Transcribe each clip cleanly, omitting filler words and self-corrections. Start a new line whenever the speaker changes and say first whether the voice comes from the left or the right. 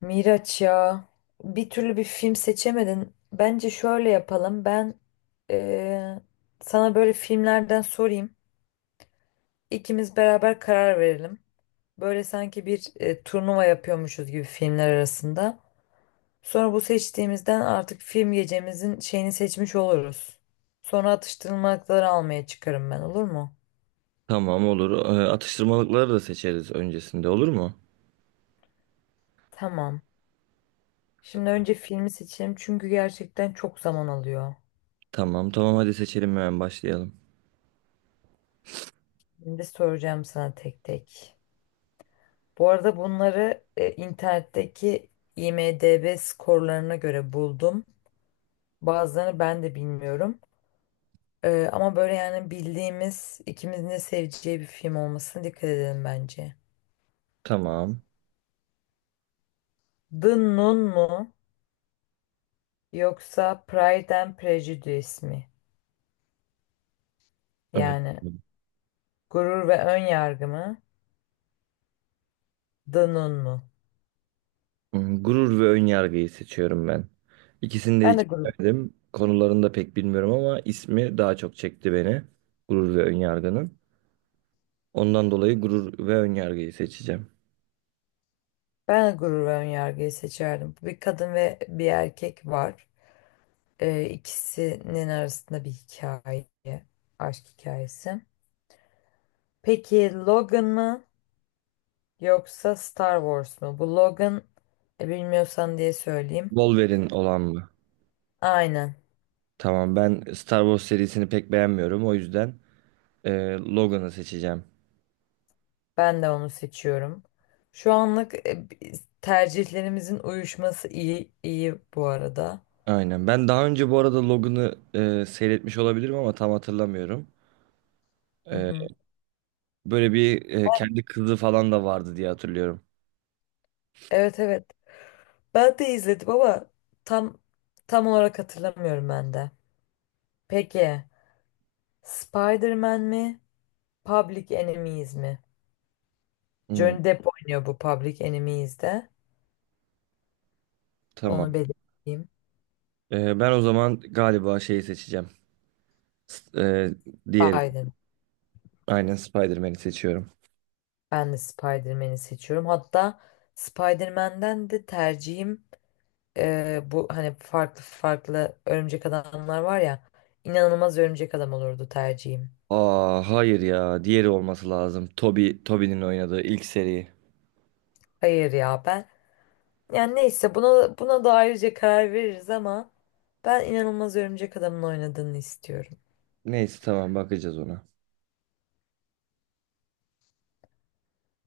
left: Miraç ya, bir türlü bir film seçemedin. Bence şöyle yapalım. Ben eee, sana böyle filmlerden sorayım. İkimiz beraber karar verelim. Böyle sanki bir turnuva yapıyormuşuz gibi filmler arasında. Sonra bu seçtiğimizden artık film gecemizin şeyini seçmiş oluruz. Sonra atıştırmalıkları almaya çıkarım ben, olur mu?
right: Tamam, olur. Atıştırmalıkları da seçeriz öncesinde, olur mu?
left: Tamam. Şimdi önce filmi seçelim çünkü gerçekten çok zaman alıyor.
right: Tamam, hadi seçelim, hemen başlayalım.
left: Şimdi soracağım sana tek tek. Bu arada bunları internetteki IMDb skorlarına göre buldum. Bazılarını ben de bilmiyorum. Ama böyle yani bildiğimiz ikimizin de seveceği bir film olmasına dikkat edelim bence.
right: Tamam.
left: The Nun mu yoksa Pride and Prejudice mi?
right: Evet.
left: Yani Gurur ve Ön Yargı mı? The Nun mu?
right: Gurur ve Önyargı'yı seçiyorum ben. İkisini de
left: Ben de
right: hiç
left: gurur,
right: bilmedim. Konularını da pek bilmiyorum ama ismi daha çok çekti beni. Gurur ve Önyargı'nın. Ondan dolayı Gurur ve Önyargı'yı seçeceğim.
left: ben de gurur ve ön yargıyı seçerdim. Bir kadın ve bir erkek var. İkisinin arasında bir hikaye, aşk hikayesi. Peki Logan mı yoksa Star Wars mu? Bu Logan bilmiyorsan diye söyleyeyim.
right: Wolverine olan mı?
left: Aynen.
right: Tamam, ben Star Wars serisini pek beğenmiyorum. O yüzden e, Logan'ı seçeceğim.
left: Ben de onu seçiyorum. Şu anlık tercihlerimizin uyuşması iyi iyi bu arada.
right: Aynen. Ben daha önce bu arada Logan'ı seyretmiş olabilirim ama tam hatırlamıyorum.
left: Hı
right: E,
left: hı.
right: Böyle bir kendi kızı falan da vardı diye hatırlıyorum.
left: Evet evet. Ben de izledim ama tam tam olarak hatırlamıyorum ben de. Peki Spider-Man mi? Public Enemies mi?
right: Hmm,
left: Johnny Depp oynuyor bu Public Enemies'de. Onu
right: tamam.
left: belirteyim.
right: Ben o zaman galiba şeyi seçeceğim. S- E, Diğeri.
left: Spider.
right: Aynen, Spider-Man'i seçiyorum.
left: Ben de Spider-Man'i seçiyorum. Hatta Spider-Man'den de tercihim, bu hani farklı farklı örümcek adamlar var ya, inanılmaz örümcek adam olurdu tercihim.
right: Aa hayır ya. Diğeri olması lazım. Toby'nin oynadığı ilk seri.
left: Hayır ya, ben yani neyse, buna da ayrıca karar veririz ama ben inanılmaz örümcek adamın oynadığını istiyorum.
right: Neyse tamam, bakacağız ona.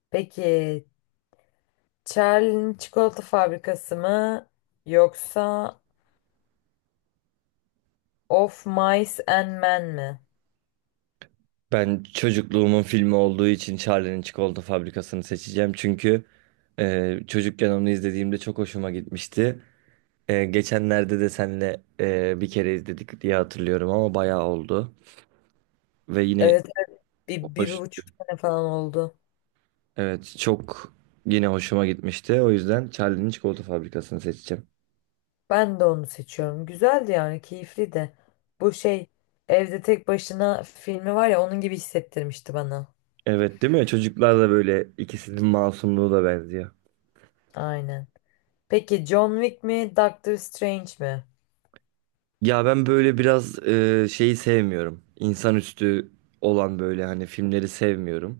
left: Peki Charlie'nin çikolata fabrikası mı yoksa Of Mice and Men mi?
right: Ben çocukluğumun filmi olduğu için Charlie'nin Çikolata Fabrikası'nı seçeceğim. Çünkü çocukken onu izlediğimde çok hoşuma gitmişti. Geçenlerde de senle bir kere izledik diye hatırlıyorum ama bayağı oldu. Ve yine
left: Evet, evet. Bir, bir, bir
right: hoş.
left: buçuk sene falan oldu.
right: Evet, çok yine hoşuma gitmişti. O yüzden Charlie'nin Çikolata Fabrikası'nı seçeceğim.
left: Ben de onu seçiyorum. Güzeldi yani, keyifli de. Bu şey, evde tek başına filmi var ya, onun gibi hissettirmişti bana.
right: Evet değil mi? Çocuklar da böyle, ikisinin masumluğu da benziyor.
left: Aynen. Peki John Wick mi Doctor Strange mi?
right: Ya ben böyle biraz şeyi sevmiyorum. İnsanüstü olan böyle hani filmleri sevmiyorum.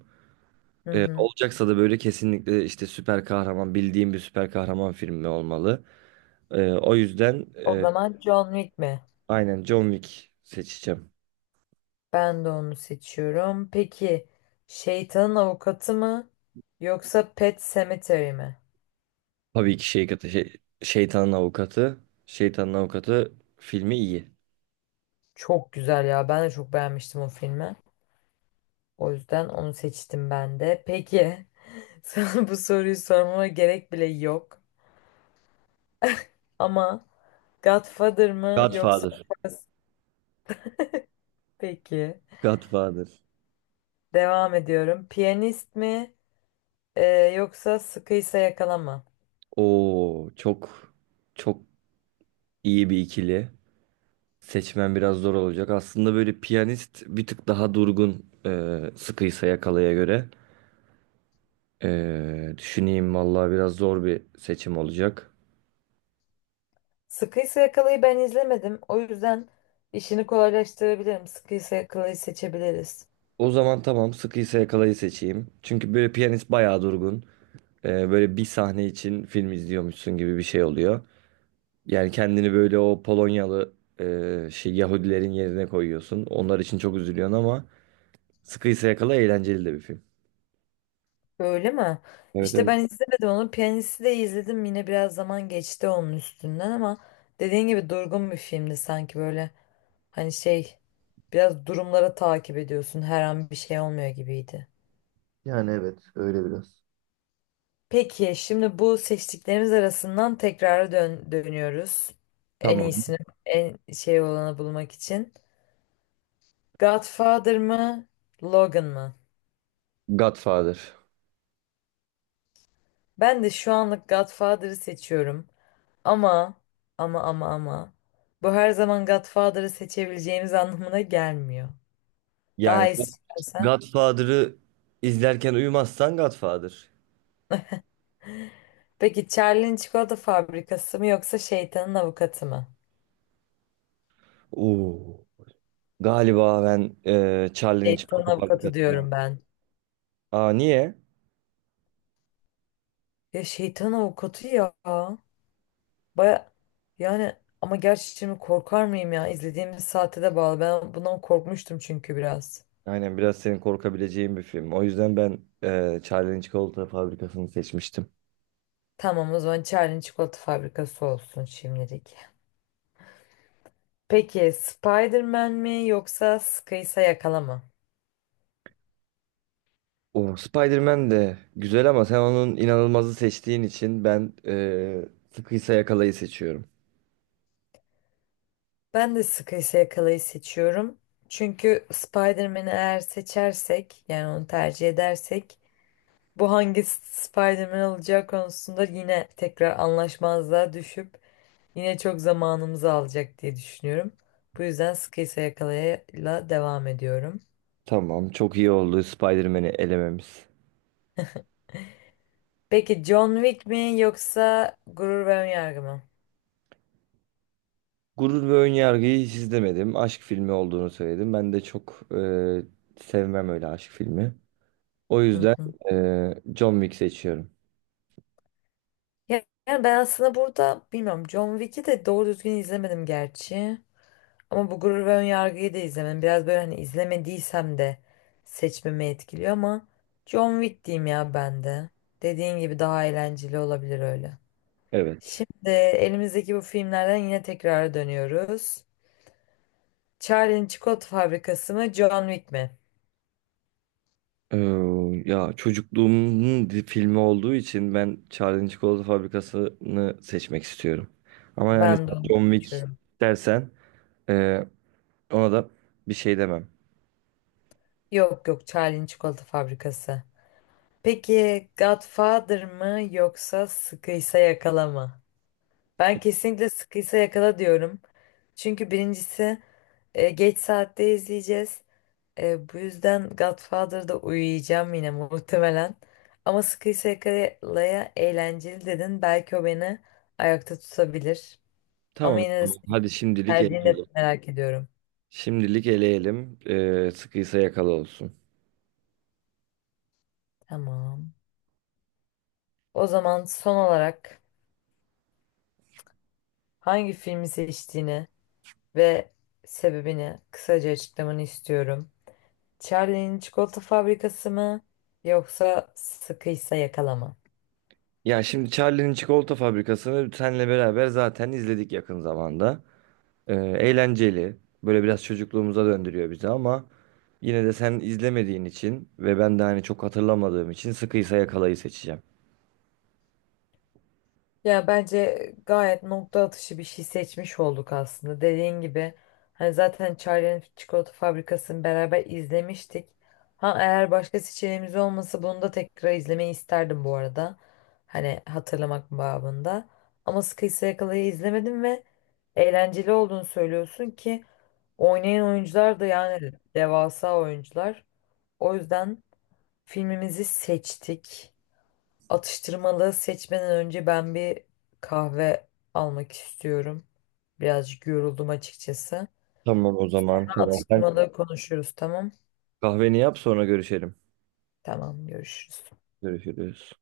left: Hı hı.
right: Olacaksa da böyle kesinlikle işte süper kahraman, bildiğim bir süper kahraman filmi olmalı. O yüzden
left: O zaman John Wick mi?
right: aynen John Wick seçeceğim.
left: Ben de onu seçiyorum. Peki Şeytanın Avukatı mı yoksa Pet Sematary mi?
right: Tabii ki Şeytanın Avukatı. Şeytanın Avukatı filmi iyi.
left: Çok güzel ya. Ben de çok beğenmiştim o filmi. O yüzden onu seçtim ben de. Peki, sana bu soruyu sormama gerek bile yok. Ama Godfather mı yoksa
right: Godfather.
left: Fast? Peki.
right: Godfather.
left: Devam ediyorum. Piyanist mi e, yoksa Sıkıysa Yakala mı?
right: Oo, çok iyi bir ikili. Seçmen biraz zor olacak. Aslında böyle Piyanist bir tık daha durgun Sıkıysa Yakala'ya göre. Düşüneyim vallahi, biraz zor bir seçim olacak.
left: Sıkıysa Yakala'yı ben izlemedim. O yüzden işini kolaylaştırabilirim. Sıkıysa Yakala'yı seçebiliriz.
right: O zaman tamam, Sıkıysa Yakala'yı seçeyim. Çünkü böyle Piyanist bayağı durgun. Böyle bir sahne için film izliyormuşsun gibi bir şey oluyor. Yani kendini böyle o Polonyalı Yahudilerin yerine koyuyorsun. Onlar için çok üzülüyorsun ama Sıkıysa Yakala eğlenceli de bir film.
left: Öyle mi?
right: Evet,
left: İşte
right: evet.
left: ben izlemedim onu. Piyanisti de izledim. Yine biraz zaman geçti onun üstünden ama dediğin gibi durgun bir filmdi sanki böyle. Hani şey, biraz durumları takip ediyorsun, her an bir şey olmuyor gibiydi.
right: Yani evet, öyle biraz.
left: Peki şimdi bu seçtiklerimiz arasından tekrar dönüyoruz. En
right: Tamam.
left: iyisini, en şey olanı bulmak için. Godfather mı, Logan mı?
right: Godfather.
left: Ben de şu anlık Godfather'ı seçiyorum. Ama ama bu her zaman Godfather'ı seçebileceğimiz anlamına gelmiyor.
right: Yani
left: Daha
right: bu
left: istersen.
right: Godfather'ı izlerken uyumazsan Godfather.
left: Peki Charlie'nin çikolata fabrikası mı yoksa şeytanın avukatı mı?
right: Oo. Galiba ben Charlie'nin
left: Şeytan
right: Çikolata
left: avukatı
right: Fabrikası'na.
left: diyorum ben.
right: Aa niye?
left: Ya şeytan avukatı ya. Baya, yani, ama gerçi şimdi korkar mıyım ya? İzlediğimiz saate de bağlı. Ben bundan korkmuştum çünkü biraz.
right: Aynen, biraz senin korkabileceğin bir film. O yüzden ben Charlie'nin Çikolata Fabrikası'nı seçmiştim.
left: Tamam, o zaman Charlie'nin çikolata fabrikası olsun şimdilik. Peki Spider-Man mi yoksa Sıkıysa Yakala mı?
right: O Spider-Man de güzel ama sen onun inanılmazı seçtiğin için ben Sıkıysa Yakala'yı seçiyorum.
left: Ben de Sıkıysa Yakala'yı seçiyorum. Çünkü Spider-Man'i eğer seçersek, yani onu tercih edersek, bu hangi Spider-Man olacağı konusunda yine tekrar anlaşmazlığa düşüp yine çok zamanımızı alacak diye düşünüyorum. Bu yüzden Sıkıysa Yakala'yla devam ediyorum.
right: Tamam, çok iyi oldu Spider-Man'i elememiz.
left: Peki John Wick mi yoksa Gurur ve Önyargı mı?
right: Gurur ve Önyargı'yı hiç izlemedim. Aşk filmi olduğunu söyledim. Ben de çok sevmem öyle aşk filmi. O
left: Hı
right: yüzden
left: hı.
right: John Wick seçiyorum.
left: Yani ben aslında burada bilmiyorum, John Wick'i de doğru düzgün izlemedim gerçi. Ama bu Gurur ve Önyargı'yı da izlemedim. Biraz böyle hani izlemediysem de seçmemi etkiliyor ama John Wick diyeyim ya ben de. Dediğin gibi daha eğlenceli olabilir öyle.
right: Evet.
left: Şimdi elimizdeki bu filmlerden yine tekrara dönüyoruz. Charlie'nin çikolata fabrikası mı, John Wick mi?
right: Ee, Ya çocukluğumun filmi olduğu için ben Charlie'nin Çikolata Fabrikası'nı seçmek istiyorum. Ama yani
left: Ben de
right: sen
left: onu
right: John Wick
left: seçiyorum.
right: dersen, e, ona da bir şey demem.
left: Yok yok, Charlie'nin çikolata fabrikası. Peki Godfather mı yoksa Sıkıysa Yakala mı? Ben kesinlikle Sıkıysa Yakala diyorum. Çünkü birincisi, geç saatte izleyeceğiz. Bu yüzden Godfather'da uyuyacağım yine muhtemelen. Ama Sıkıysa Yakala'ya eğlenceli dedin. Belki o beni ayakta tutabilir. Ama
right: Tamam.
left: yine de
right: tamam.
left: senin
right: Hadi şimdilik
left: tercihini de
right: eleyelim.
left: merak ediyorum.
right: Şimdilik eleyelim. Sıkıysa yakalı olsun.
left: Tamam. O zaman son olarak hangi filmi seçtiğini ve sebebini kısaca açıklamanı istiyorum. Charlie'nin Çikolata Fabrikası mı yoksa Sıkıysa Yakala mı?
right: Ya şimdi Charlie'nin Çikolata Fabrikası'nı senle beraber zaten izledik yakın zamanda. Eğlenceli. Böyle biraz çocukluğumuza döndürüyor bizi ama yine de sen izlemediğin için ve ben de hani çok hatırlamadığım için Sıkıysa Yakala'yı seçeceğim.
left: Ya bence gayet nokta atışı bir şey seçmiş olduk aslında. Dediğin gibi hani zaten Charlie'nin çikolata fabrikasını beraber izlemiştik. Ha, eğer başka seçeneğimiz olmasa bunu da tekrar izlemeyi isterdim bu arada. Hani hatırlamak babında. Ama Sıkıysa Yakala'yı izlemedim ve eğlenceli olduğunu söylüyorsun ki oynayan oyuncular da yani devasa oyuncular. O yüzden filmimizi seçtik. Atıştırmalığı seçmeden önce ben bir kahve almak istiyorum. Birazcık yoruldum açıkçası.
right: Tamam, o zaman tamam. Sen
left: Atıştırmalığı konuşuruz, tamam.
right: kahveni yap, sonra görüşelim.
left: Tamam, görüşürüz.
right: Görüşürüz.